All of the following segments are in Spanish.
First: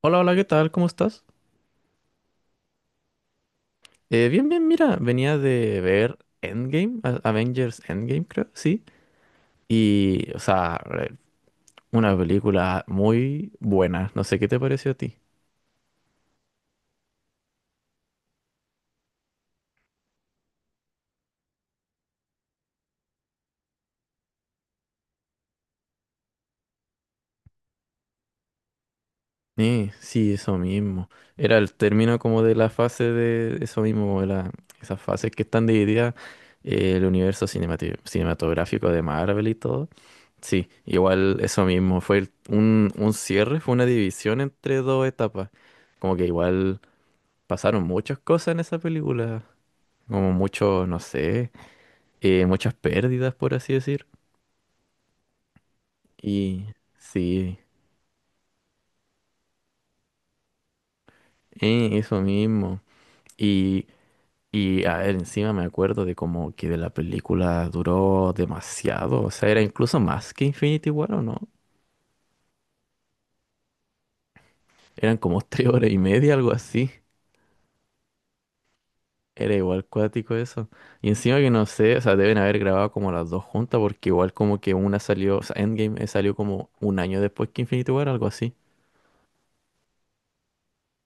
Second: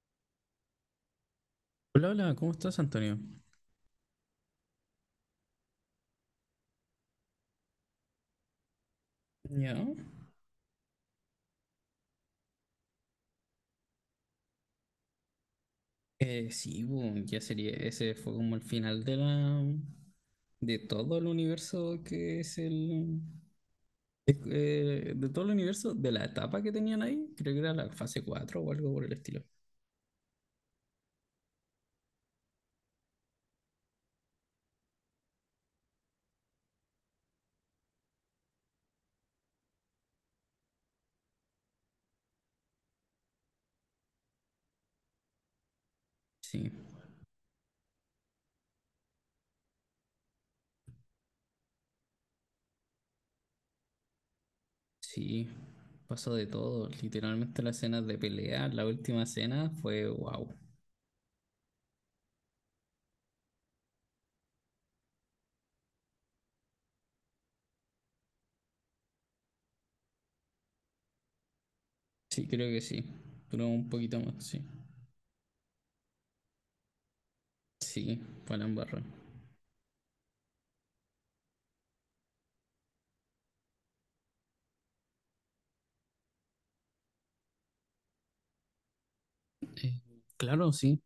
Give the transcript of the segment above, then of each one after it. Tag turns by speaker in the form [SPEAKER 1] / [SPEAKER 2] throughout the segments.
[SPEAKER 1] Hola, hola, ¿qué tal? ¿Cómo estás?
[SPEAKER 2] Hola, hola, ¿cómo estás, Antonio?
[SPEAKER 1] Bien, bien, mira, venía de ver Endgame, Avengers Endgame, creo, sí.
[SPEAKER 2] Ya.
[SPEAKER 1] Y, o sea, una película muy buena, no sé qué te pareció a ti.
[SPEAKER 2] Sí, ya sería. Ese fue como el final de la. De todo el universo que es el. De todo el universo, de la etapa que tenían ahí. Creo que era la fase 4 o algo por el estilo.
[SPEAKER 1] Sí, eso mismo. Era el término como de la fase de eso mismo, esas fases que están divididas, el universo cinematográfico de Marvel y todo. Sí, igual eso mismo, fue un cierre, fue una división entre dos etapas. Como que
[SPEAKER 2] Sí,
[SPEAKER 1] igual. Pasaron muchas cosas en esa película, como mucho, no sé, muchas pérdidas, por así decir.
[SPEAKER 2] sí. Pasó de
[SPEAKER 1] Y
[SPEAKER 2] todo.
[SPEAKER 1] sí,
[SPEAKER 2] Literalmente las escenas de pelea, la última escena fue wow.
[SPEAKER 1] eso mismo. Y, y a ver, encima me acuerdo de como que de la película duró demasiado, o sea, era incluso más que Infinity War, ¿o no?
[SPEAKER 2] Sí, creo que sí. Duró un poquito más, sí.
[SPEAKER 1] Eran como 3 horas y media, algo así.
[SPEAKER 2] Sí, fue la embarra.
[SPEAKER 1] Era igual cuático eso. Y encima que no sé, o sea, deben haber grabado como las dos juntas, porque igual como que una salió, o sea, Endgame salió como un año después que Infinity War, algo así.
[SPEAKER 2] Eh, claro, sí.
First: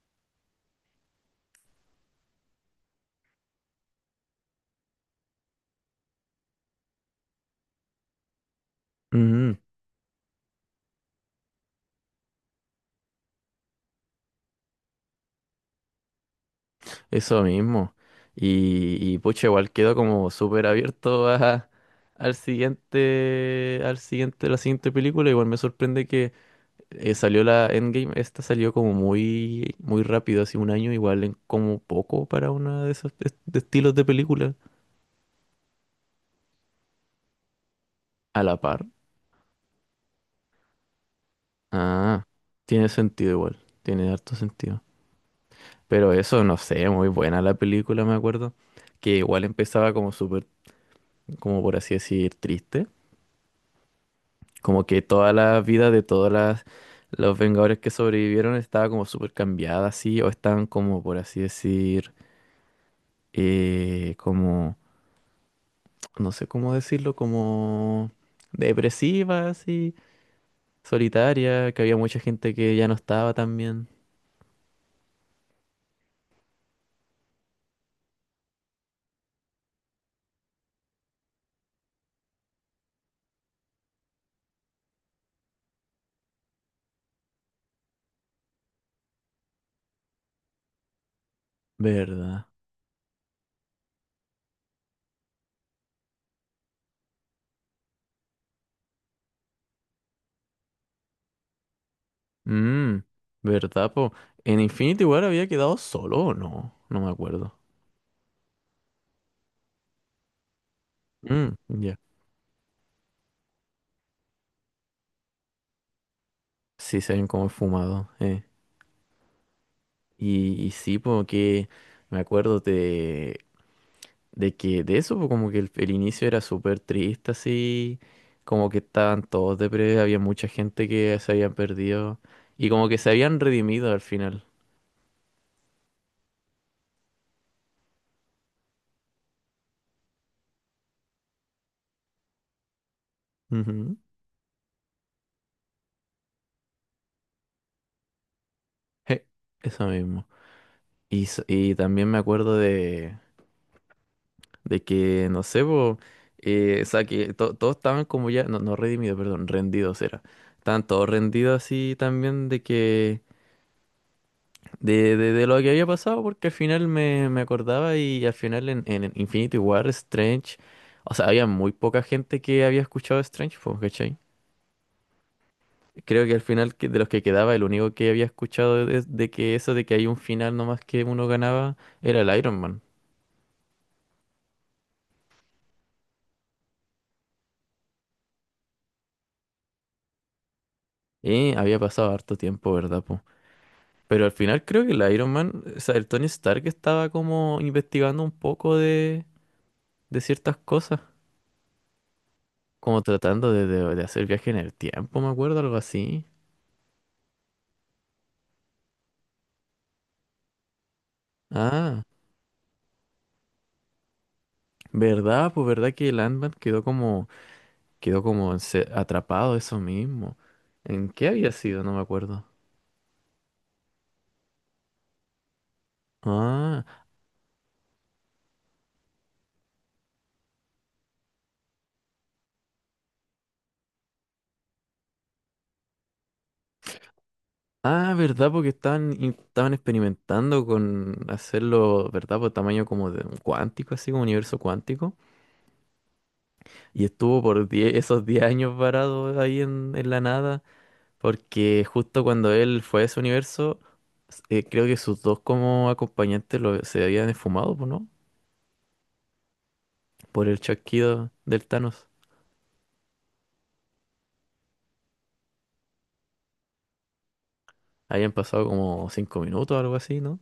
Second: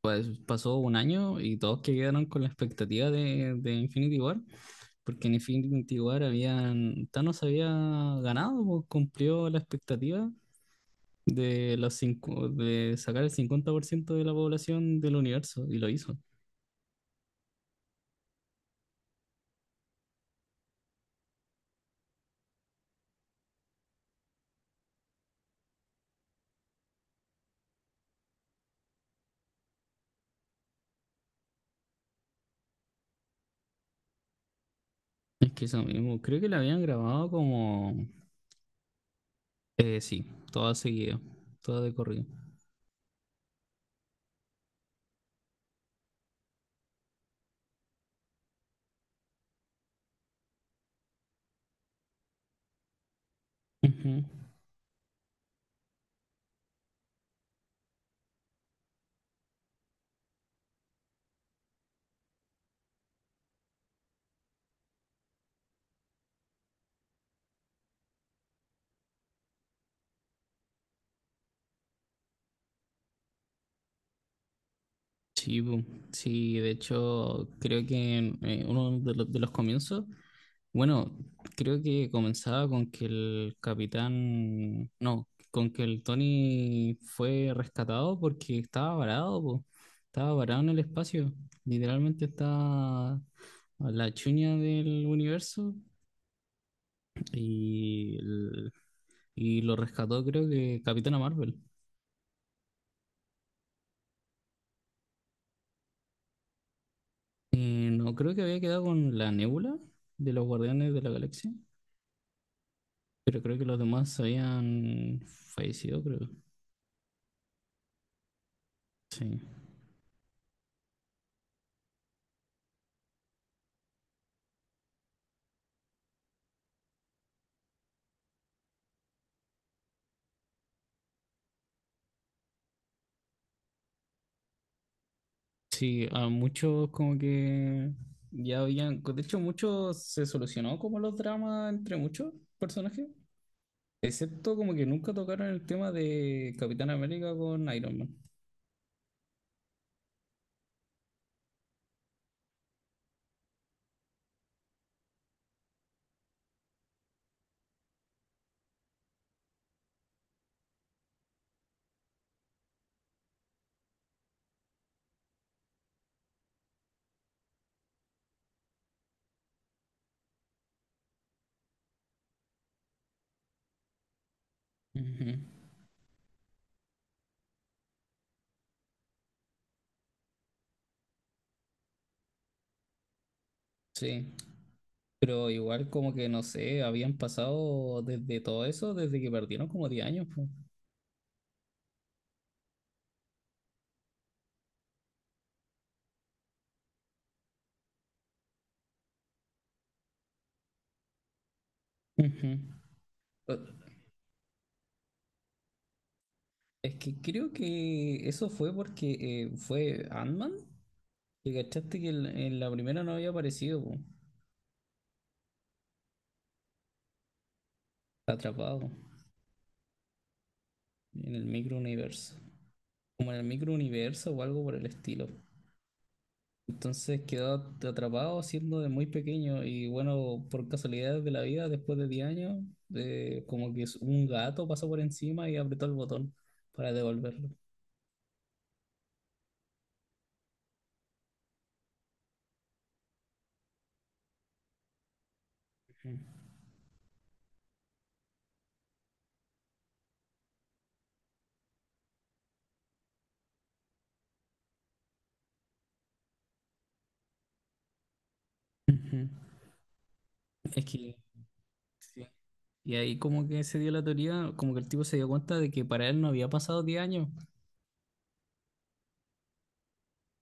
[SPEAKER 2] Pues pasó un año y todos que quedaron con la expectativa de Infinity War, porque en Infinity War habían, Thanos había ganado, pues, cumplió
[SPEAKER 1] Ujú.
[SPEAKER 2] la expectativa de sacar el 50% de la población del universo y lo hizo.
[SPEAKER 1] Eso mismo. Y pucha, igual quedo como súper abierto a, al siguiente, la siguiente película. Igual me sorprende que salió la Endgame. Esta salió como muy, muy rápido, hace un año, igual en como poco para una de esos de estilos de película.
[SPEAKER 2] Es que eso mismo, creo que la habían grabado como,
[SPEAKER 1] A la par.
[SPEAKER 2] sí, toda seguida, toda de
[SPEAKER 1] Ah,
[SPEAKER 2] corrido.
[SPEAKER 1] tiene sentido igual. Tiene harto sentido. Pero eso, no sé, muy buena la película, me acuerdo. Que igual empezaba como súper, como por así decir, triste.
[SPEAKER 2] Ujú.
[SPEAKER 1] Como que toda la vida de todas las los Vengadores que sobrevivieron estaba como súper cambiada así, o estaban como, por así decir, como, no sé cómo decirlo, como depresiva así, solitaria, que había mucha gente que ya no estaba tan bien.
[SPEAKER 2] Sí, sí, de hecho creo que uno de los comienzos. Bueno, creo que comenzaba con que el capitán, no, con que el Tony fue rescatado porque estaba varado, po. Estaba varado en el espacio. Literalmente
[SPEAKER 1] ¿Verdad?
[SPEAKER 2] estaba a la chuña del universo y, el- y lo rescató creo que Capitana Marvel.
[SPEAKER 1] Mm, ¿Verdad, po? ¿En Infinity War había quedado solo o no? No me acuerdo.
[SPEAKER 2] No, creo que había quedado con la Nebula de los Guardianes de la Galaxia,
[SPEAKER 1] Mm, ya.
[SPEAKER 2] pero creo que los demás habían fallecido, creo.
[SPEAKER 1] Sí, se ven como fumado, eh.
[SPEAKER 2] Sí.
[SPEAKER 1] Y sí, porque me acuerdo de que de eso, pues, como que el inicio era súper triste, así, como que estaban todos deprimidos, había mucha gente que se habían perdido y como que se habían redimido al final.
[SPEAKER 2] Sí, a muchos como que ya habían, de hecho muchos se solucionó como los dramas entre muchos personajes,
[SPEAKER 1] Ujú.
[SPEAKER 2] excepto como que nunca tocaron el tema de Capitán América con Iron Man.
[SPEAKER 1] Je, eso mismo. Y también me acuerdo de que, no sé, po, o sea, que todos estaban como ya, no, no redimidos, perdón, rendidos era. Estaban todos rendidos así también de que de lo que había pasado, porque al final me acordaba y al final en Infinity War, Strange, o sea, había muy poca gente que había escuchado Strange, pues, ¿cachai?
[SPEAKER 2] Ujú.
[SPEAKER 1] Creo que al final de los que quedaba, el único que había escuchado de que eso de que hay un final nomás que uno ganaba era el Iron Man.
[SPEAKER 2] Sí, pero igual como que no sé, habían pasado desde todo eso, desde que perdieron como 10 años, po.
[SPEAKER 1] Y había pasado harto tiempo, ¿verdad, po? Pero al final creo que el Iron Man, o sea, el Tony Stark estaba como investigando un poco de ciertas cosas,
[SPEAKER 2] Ujú.
[SPEAKER 1] como tratando
[SPEAKER 2] Eh,
[SPEAKER 1] de hacer viaje en el tiempo, me acuerdo, algo así.
[SPEAKER 2] Es que creo que eso fue porque fue Ant-Man, que cachaste
[SPEAKER 1] Ah,
[SPEAKER 2] que en la primera no había aparecido, po,
[SPEAKER 1] verdad, pues verdad que Landman quedó como
[SPEAKER 2] atrapado
[SPEAKER 1] atrapado eso mismo. ¿En qué
[SPEAKER 2] en el
[SPEAKER 1] había
[SPEAKER 2] micro
[SPEAKER 1] sido? No me
[SPEAKER 2] universo.
[SPEAKER 1] acuerdo.
[SPEAKER 2] Como en el microuniverso o algo por el estilo.
[SPEAKER 1] Ah,
[SPEAKER 2] Entonces quedó atrapado siendo de muy pequeño y bueno, por casualidades de la vida, después de 10 años, como que un gato pasó por encima y apretó el botón para devolverlo.
[SPEAKER 1] ah, verdad, porque estaban experimentando con hacerlo, ¿verdad? Por tamaño como de un cuántico, así como universo cuántico. Y estuvo por 10 esos 10 años varado ahí en la nada, porque justo cuando él fue a ese universo, creo que sus dos como acompañantes se habían esfumado, pues, ¿no?
[SPEAKER 2] Ujú.
[SPEAKER 1] Por el
[SPEAKER 2] Es que...
[SPEAKER 1] chasquido del Thanos.
[SPEAKER 2] sí. Y ahí como que se dio la teoría, como que el tipo se dio cuenta de que para él no había pasado 10 años.
[SPEAKER 1] Habían pasado como 5 minutos o algo así, ¿no?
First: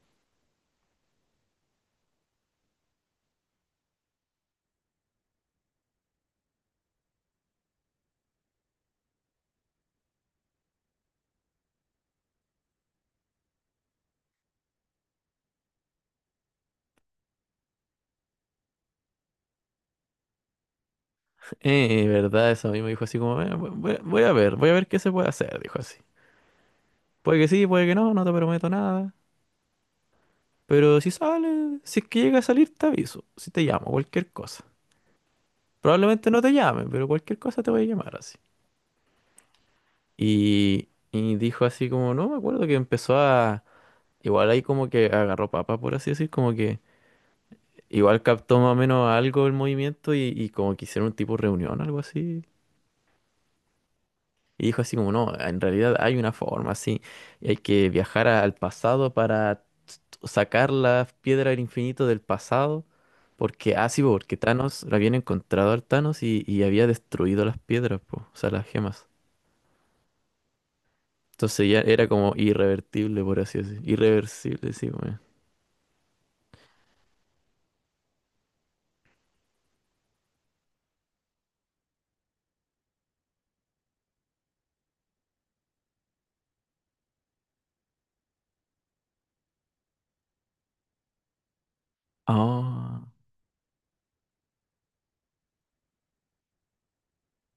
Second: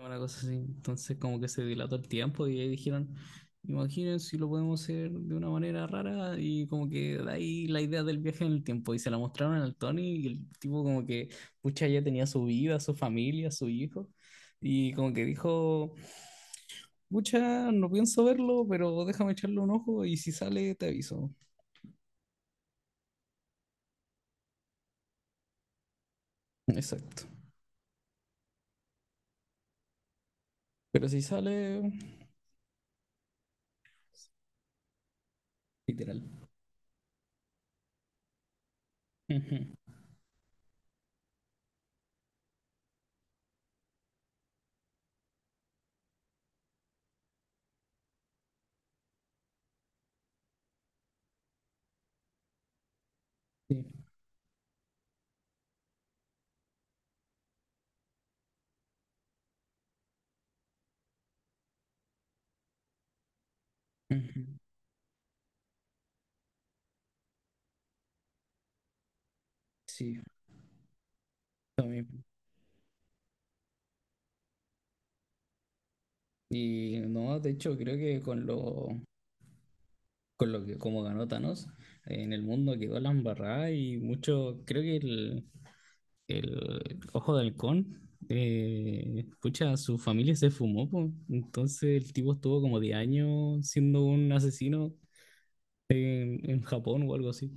[SPEAKER 2] Una cosa así. Entonces como que se dilató el tiempo y ahí dijeron, imaginen si lo podemos hacer de una manera rara y como que de ahí la idea del viaje en el tiempo y se la mostraron al Tony y el tipo como que, pucha, ya tenía su vida, su familia, su hijo y como que dijo, pucha, no pienso verlo, pero déjame echarle un ojo y si sale te aviso.
[SPEAKER 1] Verdad, eso a mí me dijo así como, "Voy a ver qué se puede hacer", dijo así.
[SPEAKER 2] Exacto.
[SPEAKER 1] Puede que sí, puede que no, no te prometo nada. Pero
[SPEAKER 2] Pero
[SPEAKER 1] si
[SPEAKER 2] si
[SPEAKER 1] sale,
[SPEAKER 2] sale,
[SPEAKER 1] si es que llega a salir, te aviso. Si te llamo, cualquier cosa.
[SPEAKER 2] literal.
[SPEAKER 1] Probablemente no te llame, pero cualquier cosa te voy a llamar así.
[SPEAKER 2] Ujú.
[SPEAKER 1] Y dijo así como, no me acuerdo que empezó a. Igual ahí como que agarró papa, por así decir, como que igual captó más o menos algo el movimiento y como que hicieron un tipo de reunión, algo así.
[SPEAKER 2] Sí.
[SPEAKER 1] Y dijo así como, no, en realidad hay una forma, sí, y hay que viajar al pasado para sacar la piedra del infinito del pasado, porque, ah, sí, po, porque
[SPEAKER 2] Ujú.
[SPEAKER 1] Thanos, la habían encontrado al Thanos y había destruido las piedras, po, o sea, las gemas.
[SPEAKER 2] Sí.
[SPEAKER 1] Entonces ya era como irrevertible, por así decir. Irreversible, sí, weón.
[SPEAKER 2] Y no, de hecho creo que con lo que como ganó Thanos, en el mundo quedó la embarrada y mucho, creo que el Ojo de Halcón, pucha, su familia se fumó, po. Entonces el tipo estuvo como 10
[SPEAKER 1] Ah,
[SPEAKER 2] años siendo un asesino en Japón o algo así.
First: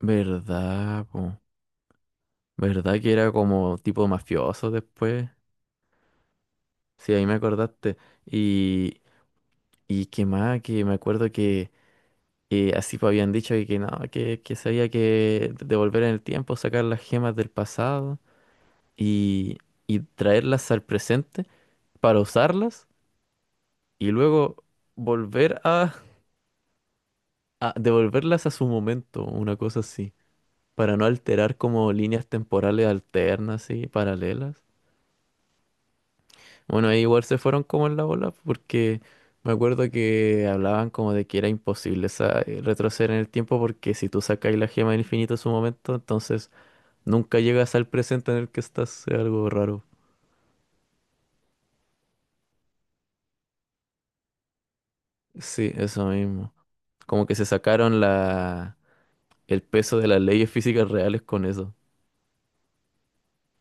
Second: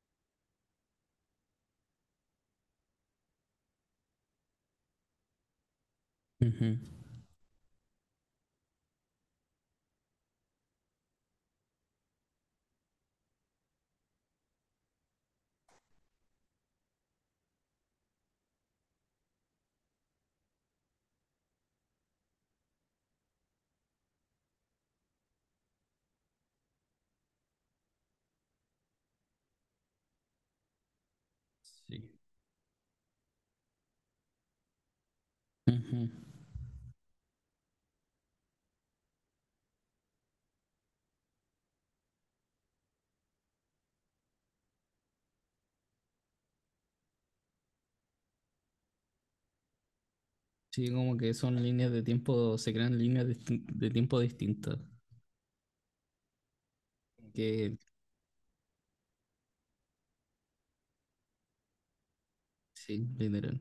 [SPEAKER 1] verdad, po. Verdad que era como tipo mafioso después.
[SPEAKER 2] Ujú.
[SPEAKER 1] Sí, ahí me acordaste. Y, y qué más, que me acuerdo. Y así pues habían dicho que no, que sabía que devolver en el tiempo, sacar las gemas del pasado y, y traerlas al presente para usarlas y luego volver a devolverlas a su momento, una cosa así, para no alterar como
[SPEAKER 2] Sí.
[SPEAKER 1] líneas temporales alternas y paralelas.
[SPEAKER 2] Ujú.
[SPEAKER 1] Bueno, ahí igual se fueron como en la bola porque me acuerdo que hablaban como de que era imposible retroceder en el tiempo porque si tú sacas la gema del infinito a su momento, entonces nunca llegas al presente en el que estás, es algo raro.
[SPEAKER 2] Sí, como que son líneas de tiempo, se crean líneas de tiempo distintas.
[SPEAKER 1] Sí, eso mismo. Como que se
[SPEAKER 2] Que
[SPEAKER 1] sacaron el peso de las leyes físicas reales con eso.
[SPEAKER 2] sí, literal.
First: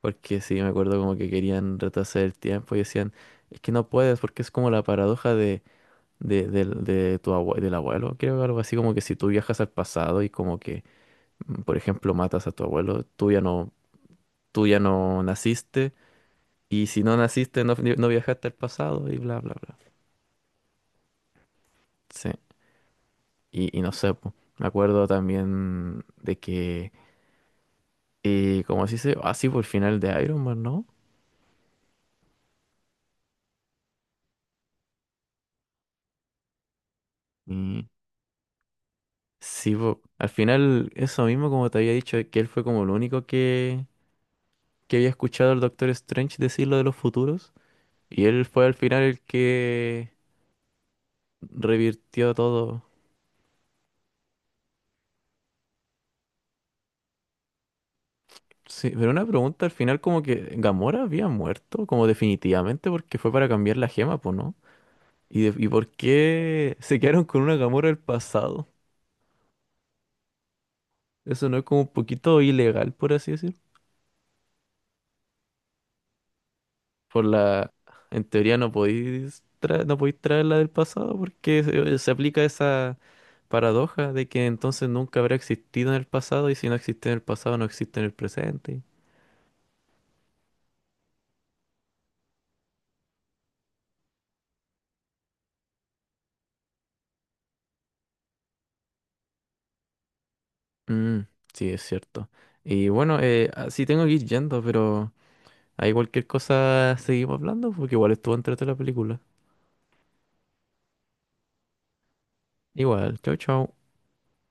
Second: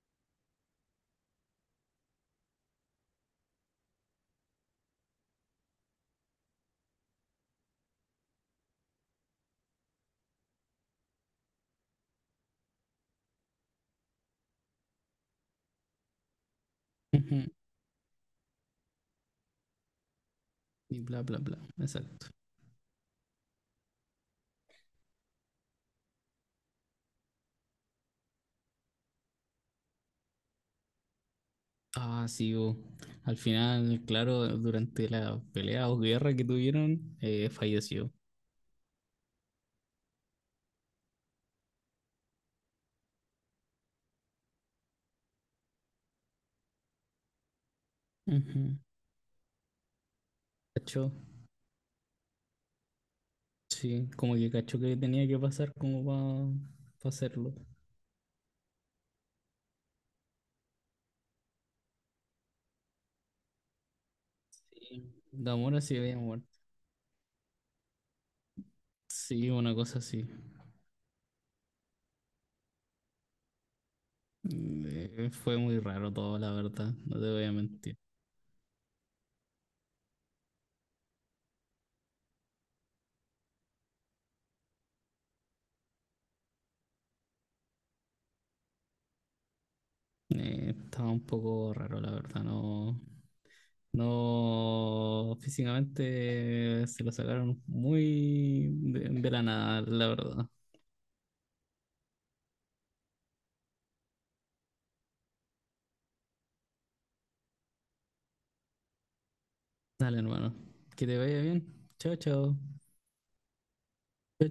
[SPEAKER 1] Porque sí, me acuerdo como que querían retrasar el tiempo y decían, es que no puedes porque es como la paradoja de, del- de tu abue- del abuelo. Creo que algo así como que si tú viajas al pasado y como que, por ejemplo, matas a tu abuelo, tú ya no naciste y si no
[SPEAKER 2] Ujú.
[SPEAKER 1] naciste no, no viajaste al pasado y bla, bla, bla.
[SPEAKER 2] Y bla, bla, bla. Exacto.
[SPEAKER 1] Sí. Y no sé, po. Me acuerdo también de que, como así dice, así por el final de Iron Man, ¿no?
[SPEAKER 2] Ah, sí, bo. Al final, claro, durante la pelea o guerra que tuvieron,
[SPEAKER 1] Y
[SPEAKER 2] falleció.
[SPEAKER 1] sí, po. Al final, eso mismo, como te había dicho, que él fue como el único que había escuchado al Doctor Strange decir lo de los futuros. Y él fue al
[SPEAKER 2] Ujú.
[SPEAKER 1] final el que
[SPEAKER 2] ¿Cachó?
[SPEAKER 1] revirtió todo.
[SPEAKER 2] Sí, como que cachó que tenía que pasar como para hacerlo.
[SPEAKER 1] Sí, pero una pregunta, al final como que Gamora había muerto, como definitivamente, porque fue para cambiar la gema, pues, ¿no?
[SPEAKER 2] Y
[SPEAKER 1] ¿Y
[SPEAKER 2] Damora
[SPEAKER 1] por
[SPEAKER 2] sí había muerto.
[SPEAKER 1] qué se quedaron con una Gamora del pasado?
[SPEAKER 2] Sí, una cosa así.
[SPEAKER 1] Eso no es como un poquito ilegal, por así decir.
[SPEAKER 2] Fue muy raro todo, la verdad, no
[SPEAKER 1] Por
[SPEAKER 2] te voy a
[SPEAKER 1] la,
[SPEAKER 2] mentir.
[SPEAKER 1] en teoría no podéis traer la del pasado porque se aplica esa paradoja de que entonces nunca habrá existido en el pasado y si no existe en el pasado no existe en el presente.
[SPEAKER 2] Estaba un poco raro, la verdad, no. No, físicamente se lo sacaron muy de la nada, la verdad.
[SPEAKER 1] Mm, sí, es cierto. Y bueno, así tengo que ir yendo, pero hay cualquier cosa seguimos hablando porque igual estuvo entrete la película.
[SPEAKER 2] Dale, hermano. Que te vaya bien. Chao, chao.
[SPEAKER 1] Igual, chau, chau.